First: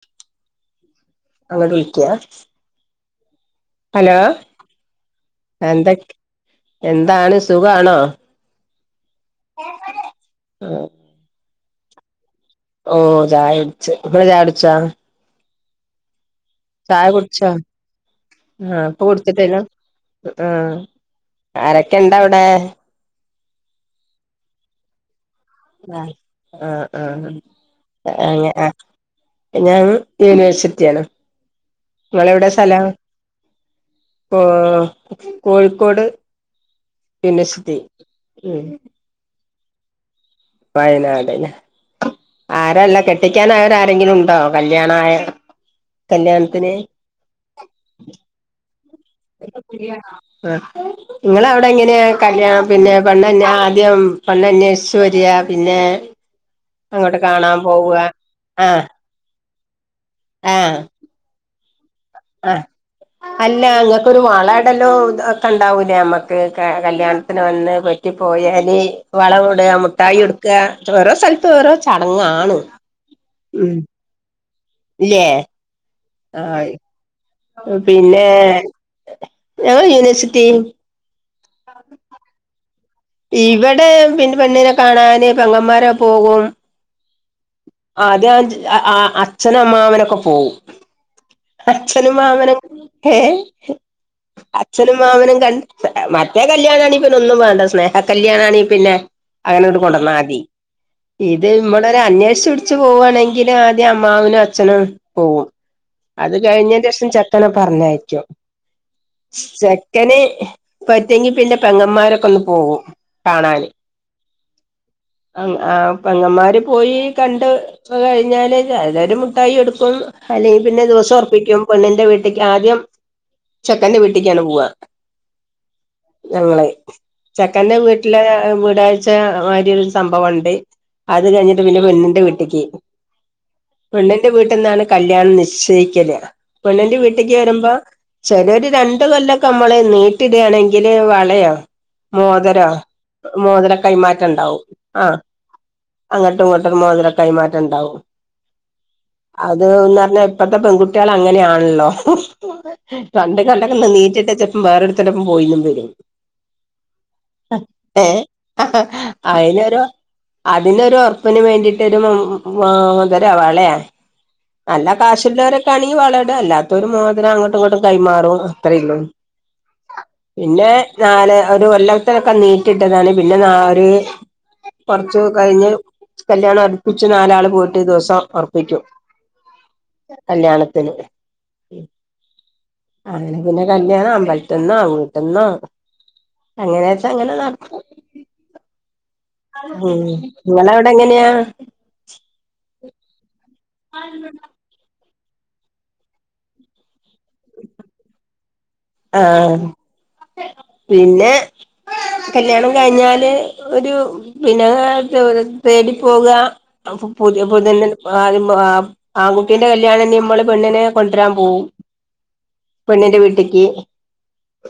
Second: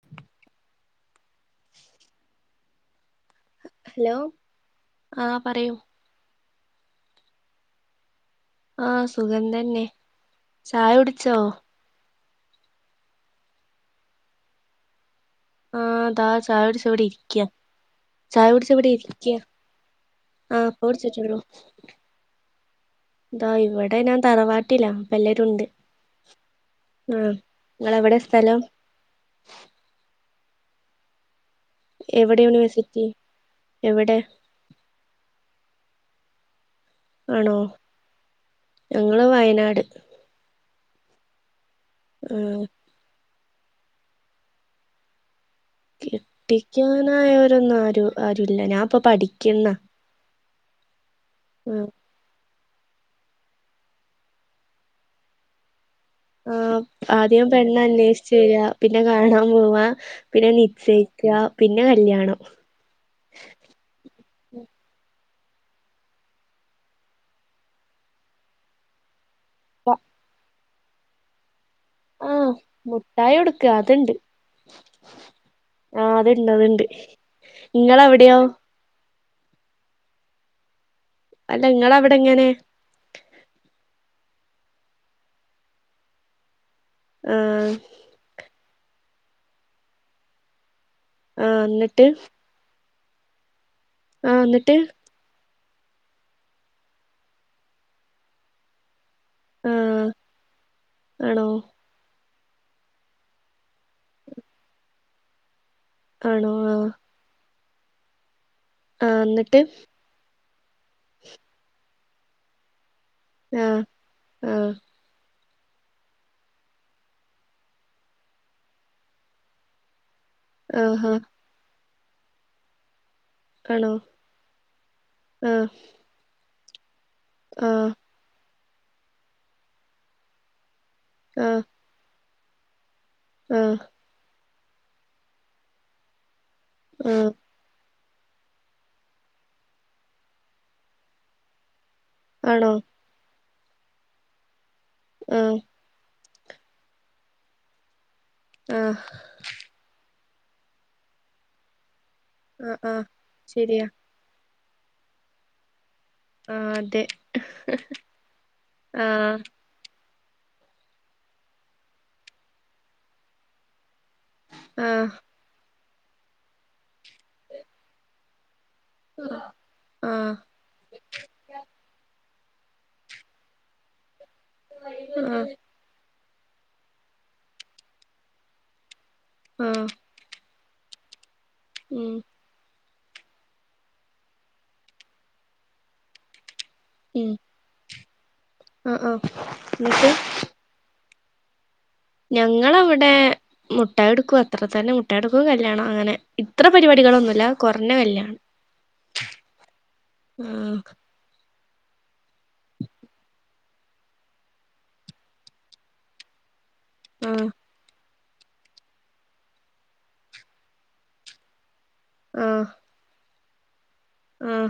[inaudible] അങ്ങോട്ട് വിളിക്ക്യ. ഹലോ ആഹ് പറയൂ എന്തൊ എന്താണ് സുഖാണോ? ആഹ് സുഗം തന്നെ ചായ കുടിച്ചോ? ഓ ചായുട്ച് ഇവിടെ ചായുടിച്ചാ? ആഹ് താ ചായ കുടിച് ഇവിടെ ഇരിക്കയാ കുടിച്ചോ ചായ ആ കുടിച്ചിവിടെ ഇപ്പൊ ഇരിക്ക. കുടിച്ചിട്ടില്ല ആ ആഹ് ഇപ്പൊ കുടിച്ചിട്ടുള്ളൂ. ആരൊക്കെ ഇണ്ട അവിടെ ഇതാ ഇവിടെ ഞാൻ തറവാട്ടിലാ അപല്ലേരുണ്ട്. ആഹ് നിങ്ങളെവിടെ ആഹ് സ്ഥലം ആ. ഞാൻ യൂണിവേഴ്സിറ്റിയാണ്. എവിടെ നിങ്ങളെവിടെ സ്ഥലം? യൂണിവേഴ്സിറ്റി എവിടെ കോഴിക്കോട് ആണോ യൂണിവേഴ്സിറ്റി. ഞങ്ങള് വയനാട്. വയനാട്ലെ ആഹ് ആരാള്ള കെട്ടിക്കൻ ആയവരാരെങ്കിലും ഉണ്ടോ കല്യാണായ. കല്യാണത്തിന് കെട്ടിക്കാനായവരൊന്നും ആരു ആരു ഇല്ല ഞാൻപ്പൊ പഠിക്ക. ആ നിങ്ങളവിടെ ആഹ് എങ്ങനെയ. കല്യാണം പിന്നെ പെണ്ണന്നെ ആദ്യം പെണ്ണന്നെഷിച്ചു വര പിന്നെ ആ അങ്ങോട്ട് ആദ്യം കാണാൻ പോവുക പെണ്ണന്വേഷിച് വര ആഹ് പിന്നെ കാണാ. പിന്നെ ആഹ് നിശചയിക്ക പിന്നെ കല്യാണം ആഹ് അല്ല ങ്ങക്കൊരു വള അപ്പൊ ഇടലോ ഒക്കെ ഉണ്ടാവൂലേ നമ്മക്ക് കല്യാണത്തിന് വന്ന് പറ്റി പോയാല് വള ഇടുക മുട്ടായി കൊടുക്കുക ഓരോ സ്ഥലത്തും ഓരോ ആഹ് ചടങ്ങാണ്. മുട്ടായി കൊടുക്ക ഉം അതുണ്ട്. ഇല്ലേ. ആഹ. അത്ണ്ട്, ആഹ് അത്ണ്ട്. പിന്നെ, ഞങ്ങളെ യൂണിവേഴ്സിറ്റി- അല്ല. ങ്ങളവ്ടെ എങ്ങനെ? ഇവടെ പിന്ന പെണ്ണിനെ കാണാന് പെങ്ങന്മാരൊക്കെ പോകും. ആഹ. ആദ്യം അച്ഛനും അമ്മാവനൊക്കെ പോകും. ആഹ് എന്നിട്ട് അച്ഛനും മാമനും - ഏ. ആഹ് എന്നിട്ട് അച്ഛനും മാമനും കണ്ട്- മറ്റേ കല്ല്യാണാണെങ്കി പിന്നെ ഒന്നും വേണ്ട. സ്നേഹ കല്യാണാണെങ്കി പിന്നെ- അങ്ങനെ ഇട്ട് ആഹ് കൊണ്ടന്നാതി. ആണോ ഇത് ഇവടെ ഒരു അന്വേഷിച്ച് പിടിച്ച് പോവുവാണെങ്കി- എങ്കിലും ആദ്യം അമ്മാവനും അച്ഛനും പോകും. അത് ആണോ ആഹ് കഴിഞ്ഞന്റഷം ചെ തനെ പറഞ്ഞായക്കും ആഹ് എന്നിട്ട് ചെ - ക്കനെ പറ്റെങ്കി പിന്നെ പെങ്ങന്മാരൊക്കെ ഒന്ന് പോകും. കാണാന് ആഹ്. ആഹ് ആ പെങ്ങമാര് പോയി കണ്ട് കഴിഞ്ഞാല് ചെലർ മുട്ടായി കൊടുക്കും. അല്ലെങ്കിൽ പിന്നെ ആഹാ ദിവസം ഉറപ്പിക്കും. പെണ്ണിന്റെ വീട്ടിക്ക് ആദ്യം ആണോ ചെക്കൻന്റെ വീട്ടിക്കാണ് പോവ. ആഹ് ഞങ്ങളെ, ചെക്കന്റെ ആഹ് വീട്ടിലെ വീടാഴ്ച ഒരുസ - സംഭവുണ്ട്. അത് ആഹ് കഴിഞ്ഞിട്ട് പിന്നെ പെണ്ണിന്റെ വീട്ടിക്കി ആഹ് പെണ്ണിന്റെ വീട്ടിൽ നിന്നാണ് കല്യാണം നിശ്ചയിക്കല്. പെണ്ണിന്റെ ആഹ് വീട്ടിക്ക് വരുമ്പോ ചെലര് രണ്ടു കൊല്ലൊക്കെ നമ്മള് നീട്ടി ഇടാണെങ്കില് വളയോ, മോതരോ ആണോ മോതിര കൈമാറ്റം ഉണ്ടാവും. ആ ആഹ് അങ്ങട്ടും ഇങ്ങോട്ടും മോതിര കൈമാറ്റംണ്ടാവും. ആഹ് അന്ന് പറഞ്ഞാ ഇപ്പഴത്തെ പെൺകുട്ടികൾ അങ്ങനെയാണല്ലോ? ആഹ് ആഹ് പണ്ട് കണ്ടൊക്കെ ശരിയാ ഒന്ന് നീട്ടിട്ട വേറെരുതെന്റപ്പം പോയിന്നും വരും. ആഹ് അതെ ഏ ആഹ് അയിന്. അതിനൊരു ഒർപ്പിന് വേണ്ടിട്ടൊരു മും മാ മോതിരോ വളെ. നല്ല ആഹ് കാശുള്ളവരൊക്കെണങ്കി വളടും അല്ലാത്തവരും മോതിരം അങ്ങട്ടു ഇങ്ങട്ടു കൈമാറും. ത്രള്ളൂ ആഹ് പിന്നെ. നാല് ഒരു കൊല്ലത്തനൊക്കെ നീറ്റിട്ടതാണ് പിന്നെ നാര്. കൊർച്ചു ആഹ് കഴിഞ്ഞ് കല്യാണം ഒർപ്പിച്ച് നാലാള് പോയിട്ട് ദിവസം ഒർപ്പിക്ക്യും. ആഹ്. കല്യാണത്തിന്. ഉം അങ്ങനെ പിന്നെ കല്യാണം അമ്പൽത്ത്ന്നോ വീട്ട്ന്നോ അങ്ങനെച്ച അങ്ങനെ നട- അ ആഹ്. ഉം എന്നിട്ട് ങ്ങളവ്ടെങ്ങനെയാ? ഞങ്ങളവിടെ മുട്ടായൊട്ക്കു അത്ര തന്നെ മുട്ടായൊട്ക്കു കല്യാണം അങ്ങനെ. ഇത്ര പരിപാടികളൊന്നുല്ല കൊർഞ്ഞ കല്യാൺ ആഹ് പിന്നെ. കല്യാണം കഴിഞ്ഞാല് ഒരു പിന്നെ തേട് തേടി പോക. അപ്പൊ പുതിയ ആഹ് പുത്യണ്ണിനെ. ആദ്യം ആ ആൺകുട്ടീന്റെ കല്യാണന്നി മ്മള് പെണ്ണിനെ കൊണ്ടരാൻ പോവും. ആഹ്. പെണ്ണിന്റെ വീട്ടിക്കി. ആഹ്.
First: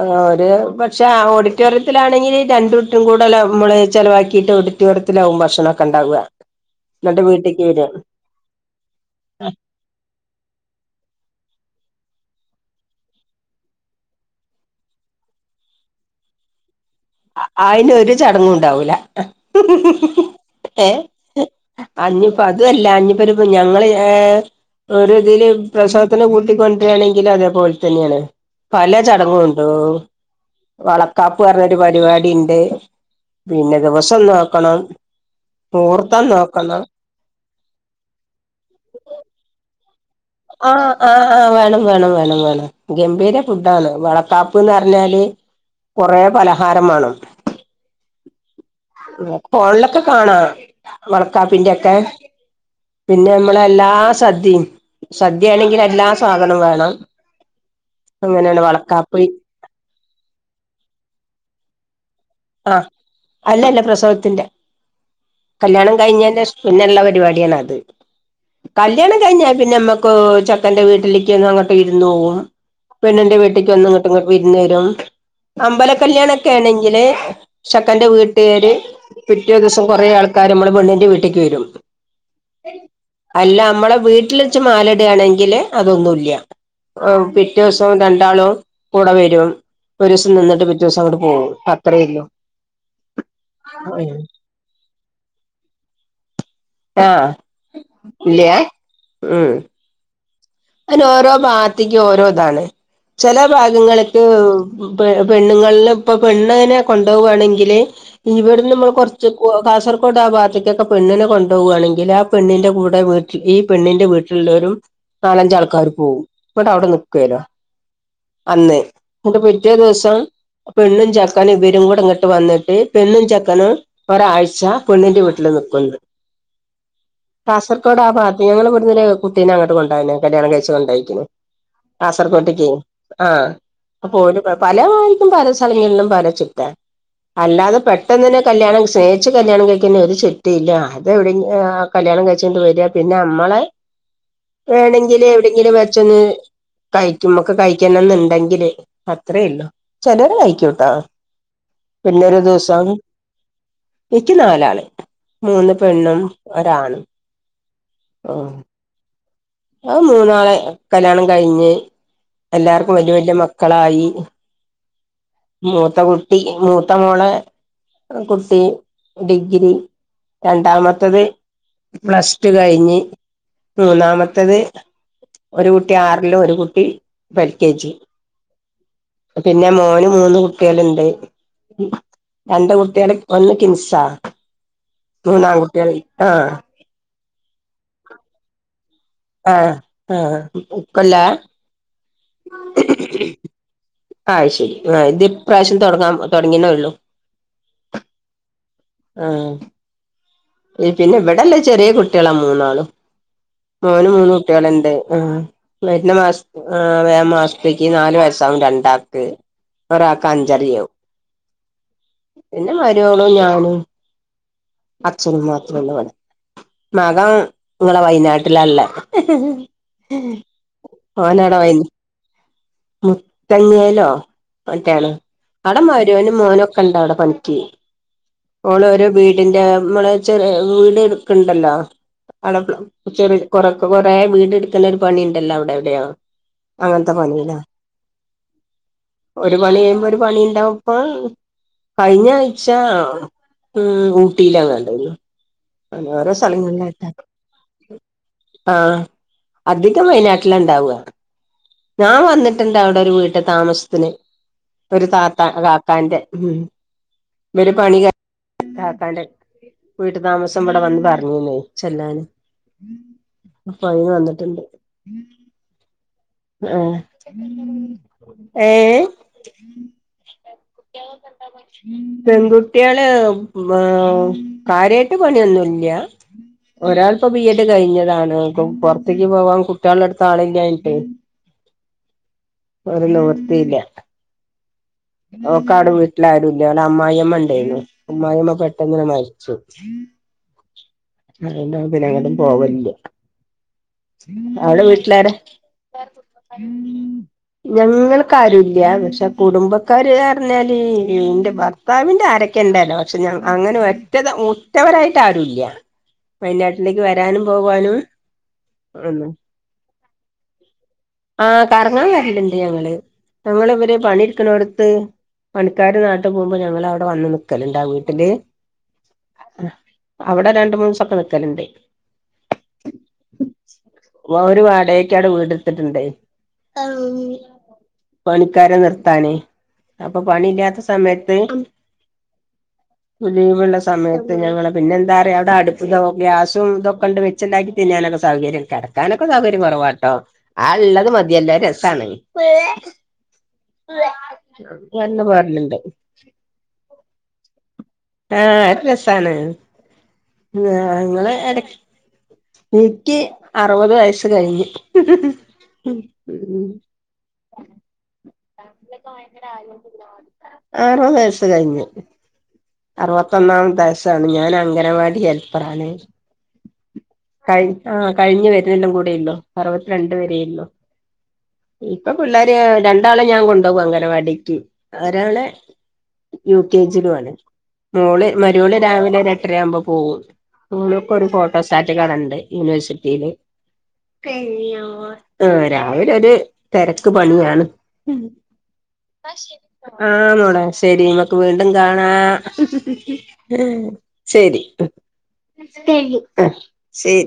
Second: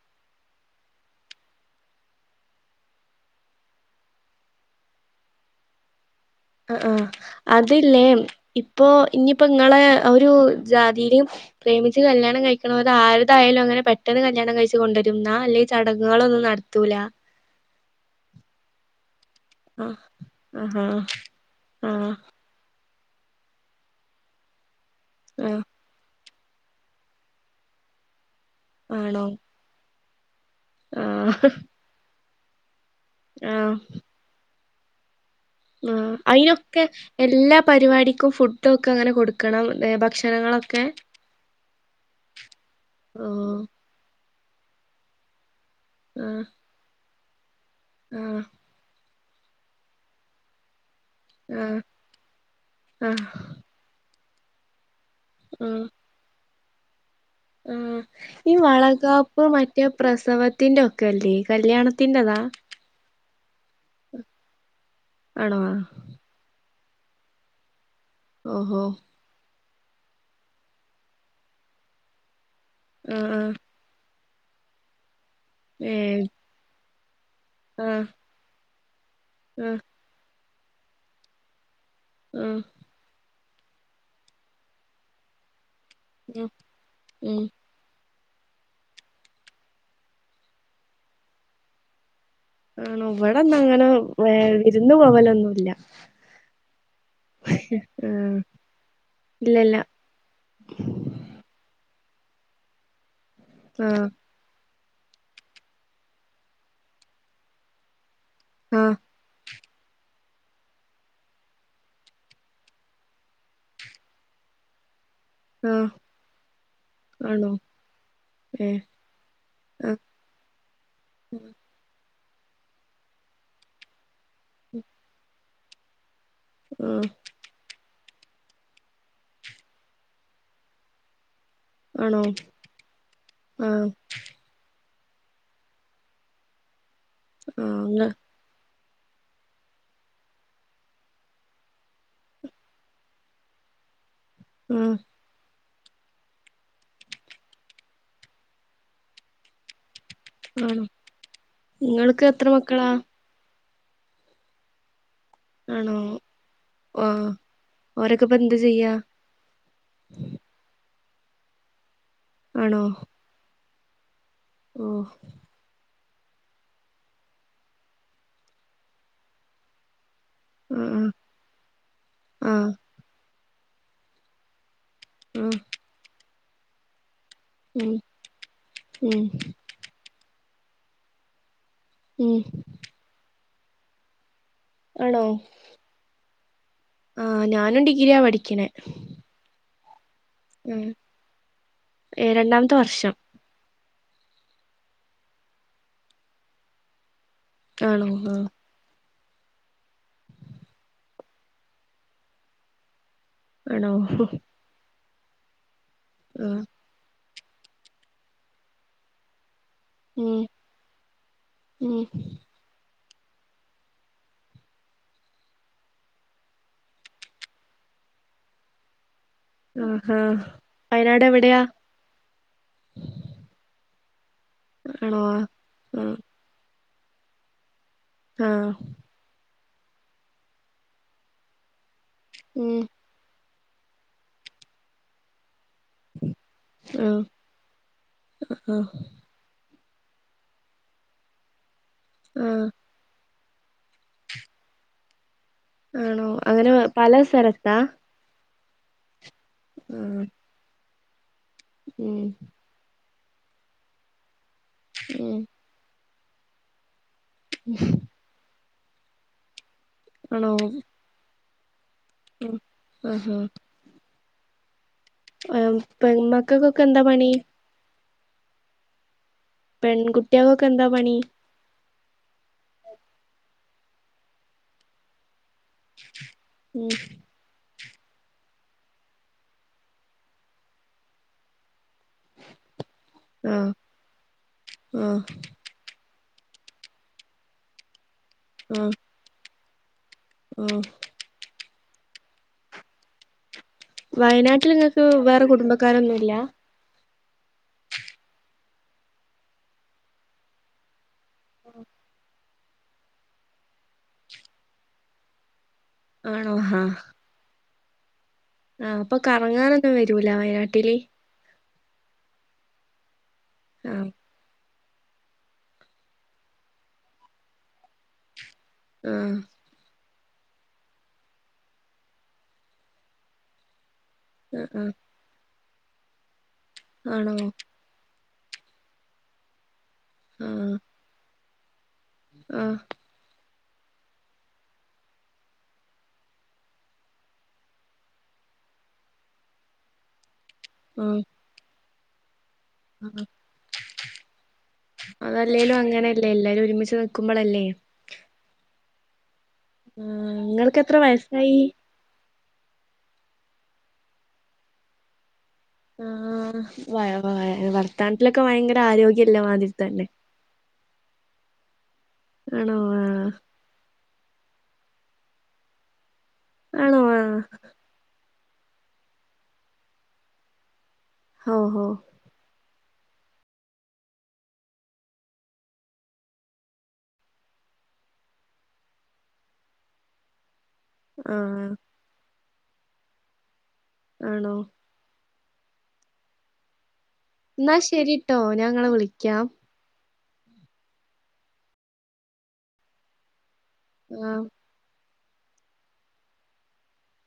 ആ ഒരു പക്ഷെ ആ ഓഡിറ്റോറിയത്തിലാണെങ്കില് രണ്ടുറ്റുംകൂടെല്ല മ്മള് ചെലവാക്കിട്ട് ഓടി റ്റോറിയത്തിലാവും ഭക്ഷണക്കെണ്ടാവ. അ ആഹ് അത് ല്ലേ ഇപ്പൊ ഇഞ്പ്പങ്ങളെ ഒരു ജാതിയില്. പ്രേമിച്ച് കല്യാണം കഴിക്കണോൽതാര്തായാലും അങ്ങനെ പെട്ടെന്ന് കല്യാണം കഴിച്ച് കൊണ്ടരുംന്നാ അല്ലെങ്കി ചടങ്ങുകളൊന്നും നട ത്തൂല. അ അയിൻ്റൊരു ചട്ങ്ങുണ്ടാവൂല. ആഹ് ആഹാ ഏ ആഹ് അഞ്ഞു. പ്പതുഅല്ല ഞ്പ്പരു ഞങ്ങള് ഏ ഒരുതില്. ആഹ് പ്രസവത്തിന് കൂട്ടിക്കൊണ്ടരാണെങ്കിലതേപോൽ തന്നെണ് പല ആണോ ചടങ്ങു ന്തോ ആഹ് വളക്കാപ്പ് അർഞ്ഞൊരു പരിപാടിണ്ട്. ആഹ് പിന്നെ ദിവസം നോക്കണം. ഉം മുഹൂർത്തം നോക്കണം അയ്നൊക്കെ എല്ലാ പരിപാടിക്കും ഫുഡൊക്കെങ്ങനെ കൊടുക്കണം ഏ ഭക്ഷ ആഹ് ആഹാ വേണം വേണം വേണം വേണം ഗംഭീര ഓഹ് ഫുഡാണ്. വളക്കാപ്പ്ന്നർഞ്ഞാല് കൊറെ ആഹ് പലഹാരം മാണം. ആഹ്. ഫോൺലൊക്കെ കാണാ. ആഹ് വളക്കാപ്പിന്റെക്കെ ആഹ് പിന്നെ മ്മളെ എല്ലാ സദ്യിം. സദ്യേണെങ്കിലെല്ലാ സാധനം വേണം. ഉം ഈ അങ്ങനെയാണ് വളക്കാപ്പ് വളകാപ്പ് മറ്റ റ്റ പ്രസവത്തിന്റെ ഒക്കെല്ലേ കല്യാണത്തിന്റെതാ. ആഹ് അല്ലല്ല പ്രസവത്തിന്റെ ആണോ കല്ല്യാണം കഴിഞ്ഞന്റെഷ പിന്നെള്ള പരിപിട്യാണത് ഓഹോ കല്യാണം. കയ്ഞ്ഞ പിന്നെമ്മുക്കു ചെക്കന്റെ വീട്ടിലേക്ക് ഒന്ന് അങ്ങട്ട് വിരുന്നോവും ആഹ് പെണ്ണിന്റെ ആഹ് വീട്ടിക്കൊന്ന്ങ്ങ ങ്ങട്ട് വിര്ന്നരും അമ്പല ഏഹ് കല്യാണൊക്കെണെങ്കില് ചക്കന്റെ ആഹ് വീട്ട ട്ടേര് പിറ്റേ ആഹ് ദിവസം കൊറേ ആൾക്കാര് മ്മള് പെണ്ണിൻ്റെ വീട്ടിക്ക് വരും. ഉം. അല്ല മ്മളെ വീട്ടിലെച്ച് മാലടാണെങ്കില് അതൊന്നുല്ല്യ ഉം അ ഉം പിറ്റേസ് ഒ രണ്ടാളും കൂടെ വരും ഒരുസം നിന്നിട്ട് പിറ്റേ ദിവസങ്ങട്ട് പോകും അത്രേള്ളൂ. ഉം വിടെന്നും അങ്ങനെ വേ വിരുന്ന് പോവലൊന്നുല്ല. ആഹ് ആഹ് ഇല്ലേ ഇല്ലല്ല. അനോരോ ഭാത്തിക്ക്യു ഓരോതാണ് ചെല ആഹ് ഭാഗങ്ങൾക്ക്. പെണ്ണുങ്ങളെ ഇപ്പൊ പെണ്ണണ് അങ്ങനെ കൊണ്ടുപോകുകയാണെങ്കിൽ ഇവിടുന്ന് നമ്മൾ ആഹ് കൊറച്ച് ച് കാസർകോട്ആ ഭാഗത്തേൊക്കെ പെണ്ണിനെ കൊണ്ടു പോകുകയാണെങ്കിൽ ആ പെണ്ണിൻന്റെ കൂടെ വീ ഈ പെണ്ണിന്റെ വീട്ടിലുള്ളവരും നാലഞ്ച ആൾക്കാർ ആഹ് പോകവും എന്നട്ട് അവിടെ നിക്കുല്ലോ ആണോ അന്ന് ഏഹ് ഇിന്നിട്ട് പിറ്റേ ആഹ് ദിവസംപെണ്ണും ചെക്കനും ഇവരും കൂടെ ഇങ്ങട്ട ട്ട് വന്നിട്ട് പെണ്ണും ചെക്കനും ഒരാഴ്ച പെണ്ണിന്റെ വീട്ടില് നിക്കും ന്ന് ആഹ് കാസർകോഡ ആ ഭാഗത്ത് ഞങ്ങള്ൾ ഇവിടുന്നൊരു കുട്ടീനെ അങ്ങോട്ട കൊണ്ടായിന് കല്യാണം കഴിച്ച് കൊണ്ടായിക്ന്ന് ആണോ കാസർകോട്ടിക്ക് ആ ആഹ് അപ്പോ ഓൾ പല വാർത്തും പല സ്ഥലങ്ങളിലും പല ചുറ്റാ അല്ലാതെ ആഹ് പെട്ടെന്ന് കല്യാണം സ്നേഹിച്ചച്ച് കല്യാണം കഴിക്കുന്ന ഒരു ചിട്ടയില്ല അത എവിടെ ആ കല്യാണം കഴിച്ചുകൊണ്ട് വരിക പിന്നെ നമ്മളെ ആഹ് വേണങ്കിൽ എവിടെയെങ്കിലും വെച്ചൊന്ന് കഴിക്കും മ്മക്ക് കഴിക്കാണം ഇണ്ടെങ്കില് അത്രേല്ലോ ചിലോർ ആണോ കഴിക്കൂട്ടാ നിങ്ങൾക്ക് പിന്നൊരു എത്ര ദിവസം മക്കളാ ഇക്ക് നാലാള് മൂന്ന് ആണോ പെണ്ണും ഒരാണ് ആഹ് ഓരൊക്കെ ഇപ്പ എന്ത് ചെയ്യാ ആ മൂന്നാള് കല്യാണം കഴിഞ്ഞ് ആണോ എല്ലാർക്കും വല്ല്യയ വല്യ മക്കളായി ഓഹ് മൂത്ത കുട്ടി മൂത്ത മോള കുട്ടി ഡിഗ്രി ആഹ് രണ്ടാമത്തത് പ്ലസ്ടു ആഹ് കഴിഞ്ഞ് മൂന്നാമത്തത് ആഹ് ഒരു കുട്ടി ആറിലും ഒരു കുട്ടി പ്പ ൽകെജി ഉം ഉം പിന്നെ മോന് മൂന്ന് കുട്ടികൾണ്ട് ഉം രണ്ട് കുട്ടിയാൽ ഒന്ന് കിൻസാ മൂന്നാകുട്ടിയാലൈ ആ ആ ഞാനും ഡിഗ്രിയ പഠിക്കണേ ആഹ് ആ ഉം ഇക്കൊല്ല ഏഹ് രണ്ടാമത്തെ വർഷം. അത് ശരി ആ ഇത് പ്രാവശ്യം തുടങ്ങാൻ തുടങ്ങിയുന്നേ ഉള്ളൂ. ആണോ? ആഹ് ആ പിന്നെ ഇവിടല്ലേ ചെറിയ കുട്ടിയാളാ മൂന്നാളും. ആണോ മോന് മൂന്ന് കുട്ടികളുണ്ട് ആഹ് വരുന്ന മാസ ആഹ് ആ വേ മാസത്തേക് നാല് വയസാവും രണ്ടാക്ക്. ഒരാൾക്ക് ഉം അഞ്ചരയും ആവും ഉം പിന്നെ മരുമോളും ഞാനും അച്ഛനും മാത്രം ഉള്ളിവിടെ. മകൻ ഇങ്ങളെ വയനാട്ടിലാ ഇള്ളേ ഹ്ഹ് ആഹ് ഹ വയനാട് എവിടെയാ? മുത്തങ്ങലോ മറ്റെയാണ് ആണോ ആഹ് അവിട മരുമോനു മോനൊക്കെ ണ്ടവിടെപണിക്ക് ആഹ് ഓൾ ഓരോ വീ വീടിന്റെ നമ്മള ചെറിയ വീട് എടുക്കുന്നുണ്ടല്ലോ അള് ഉം ചെറിയ കൊറ കൊറേ വീട് എടുക്കേണ്ട ഒരു പണിയുണ്ടല്ലോ അവിടെ എവിടെയോ? അങ്ങനത്തെ പണിയിലാ. ആ ആഹ് ഒരു പണി കഴുമ്പോ ഒരു പണി ഉണ്ടാവും ഇപ്പൊ കഴിഞ്ഞ ആഹ് ആഴ്ചാ ഉം ഊട്ടിയിലെങ്ങാണ്ടാണു ആണോ ഓരോരോ അങ്ങനെ സ്ഥലങ്ങളിലായിട്ടാ. പല സ്ഥലത്താ ആഹ്അധികം ആഹ് വയനാട്ടിലാ ഇണ്ടാവ ഞാൻ ഉം വന്നിട്ട് ട്ടണ്ടവിടെ ഒരു വീട്ട താമസത്തിന് ഒരു ഉം താത്ത കാക്കാന്റെ ഉം. ഇവര് പണിക്കഴി താത്തന്റെ വീട്ടു ആണോ താമസം ഇവിടെ വന്ന് പറഞ്ഞിന്നേ ചെല്ലാന് ഉം ആഹാ അപ്പൊ അതിന് വന്നിട്ടുണ്ട് ആഹ് പെമക്കൾക്കൊക്കെ ആഹ് എന്താ പണി? ഏഹ്? പെൺകുട്ടിയാകൊക്കെ എന്താ പണി? [unintelligible] പെൺകുട്ടിയാള് കാര്യായിട്ട് പണി ഒന്നു ഇ ല്ല ഉം ഒരാൾ ഇപ്പൊ ബിഎഡ് എഡ് കഴിഞ്ഞതാണ് ഇപ്പൊ പുറത്തേക്ക് പോവാൻ കുട്ടികളുടെ അടുത്ത് ആളില്ലാഞ്ഞിട്ടേ ഒരു ആഹ് നിവൃത്തിയില്ല. ആഹ് അവക്ക് അവിടെ വീട്ടിലാരുല്ലേ അവിടെ അമ്മായിയമ്മ ഉണ്ടായിനു. അമ്മായിമ്മ ആഹ് പെട്ടെന്ന് മരിച്ചു. ആഹ് അതുകൊണ്ട് പിന്നെ എങ്ങോട്ടും പോകലില്ല. വയനാട്ടിൽ നിങ്ങൾക്ക് വേറെ കുടുംബക്കാരൊന്നും ഇല്ല? ഞങ്ങൾക്കാരു ഇല്ല പക്ഷെ കുടുംബ ക്കാര് പറഞ്ഞാൽ എന്റെ ഭർത്താവിന്റെ അരക്കെ ഉണ്ടായിരുന്നു. പക്ഷെ ഞ അങ്ങനെ ഒറ്റത് ഉറ്റവരായിട്ട് ആരു ഇല്ല ആണോ വയനാട്ടിലേക്ക് വരാനും പോകാനും. ആഹ് അപ്പൊ ഒന്നും കറങ്ങാനൊന്നും വരൂലേ വയനാട്ടില്? ആഹ് കറങ്ങാൻ വരലുണ്ട് ഞങ്ങള് ഞങ്ങള് ഇവര് ആഹ് പണി എടുക്കണോ ട ട്ട് പണിക്കാര് നാട്ടില് പോകുമ്പോ ഞങ്ങള് അവിടെ വന്ന് നിക്കലുണ്ടാവു വീട്ടില്. ആഹ് ആഹ് അവിടെ രണ്ടു മൂന്ന് ദിവസമൊക്കെ നിക്കലുണ്ട്. ഒരു ആഹ് ആഹ് വാടകയ്ക്ക് അവിടെ വീടെടുത്തിട്ടുണ്ട്. ആണോ പണിക്കാരെ നിർത്താന് അപ്പൊ ആഹ് പണിയില്ലാത്ത സമയത്ത് ആഹ് ലിവുള്ള സമയത്ത് ഞങ്ങള് പിന്നെ എന്താ പറയാ അവിടെ അടുപ്പു ഇതും ഗ്യാസും ഇതൊക്കെണ്ട് വച്ച് ഉണ്ടാക്കി തിന്നാന്നൊക്കെ സൗകര്യം കിടക്കാനൊക്കെ സൗകര്യം കുറവാട്ടോ. ആഹ് ഉള്ളത് മതിയല്ലോ രസമാണ്. അത് അല്ലേലും അങ്ങനെയല്ലേ എല്ലാരും ഒരുമിച്ച് നൽക്കുമ്പോൾ അല്ലേ ആഹ് ഒരു രസാണ് ആഹ് നിങ്ങൾക്ക് എത്ര നിങ്ങള് എട വയസ്സായി ഇൻക്കി അറുവത് വയസ് കഴിഞ്ഞ് ആഹ് വായ വായ വർത്താനത്തിലൊക്കെ ഭയങ്കര ആരോഗ്യം ഉള്ളമാതിരി തന്നെ. അറുപത് വയസ് കഴിഞ്ഞ് ആണോ ആഹ് അറുപത്തൊന്നാംത്തെ ണ് ഞാൻ അംഗനവാടി ഹെൽപ്പറ ആണ് ആണോ ആഹ് കൈ ആഹ് കയ്ഞ് വെര്ന്നെല്ലാം കൂടീള്ളു അറുപത്തിരണ്ട് വെരെള്ളു ഓഹോ ഇപ്പം പിള്ളേരെ രണ്ടാളെ ഞാൻ കൊണ്ടുകും അംഗനവാടിക്ക് ഒരാളെ യു കെ ജിലു ആണ് മോള് മര്യോള് രാവിലെ ഒരു എട്ടരാമ്പോ പോം. മോൾക്ക് ഒരു ഫോട്ടോ ആഹ് സ്റ്റാറ്റ് കാടയുണ്ട് യൂണിവേഴ്സിറ്റില്. ആണോ ആഹ് രാവിലെ ഒര് തെരക്ക് പണിയാണ്. എന്നാ ശരിട്ടോ ഞാൻ ഇങ്ങളെ വിളിക്കാം ആഹ് മോളെ ശെരി നമക്ക് വീണ്ടും കാണാ ആഹ് ശരി ആഹ് ശെരി.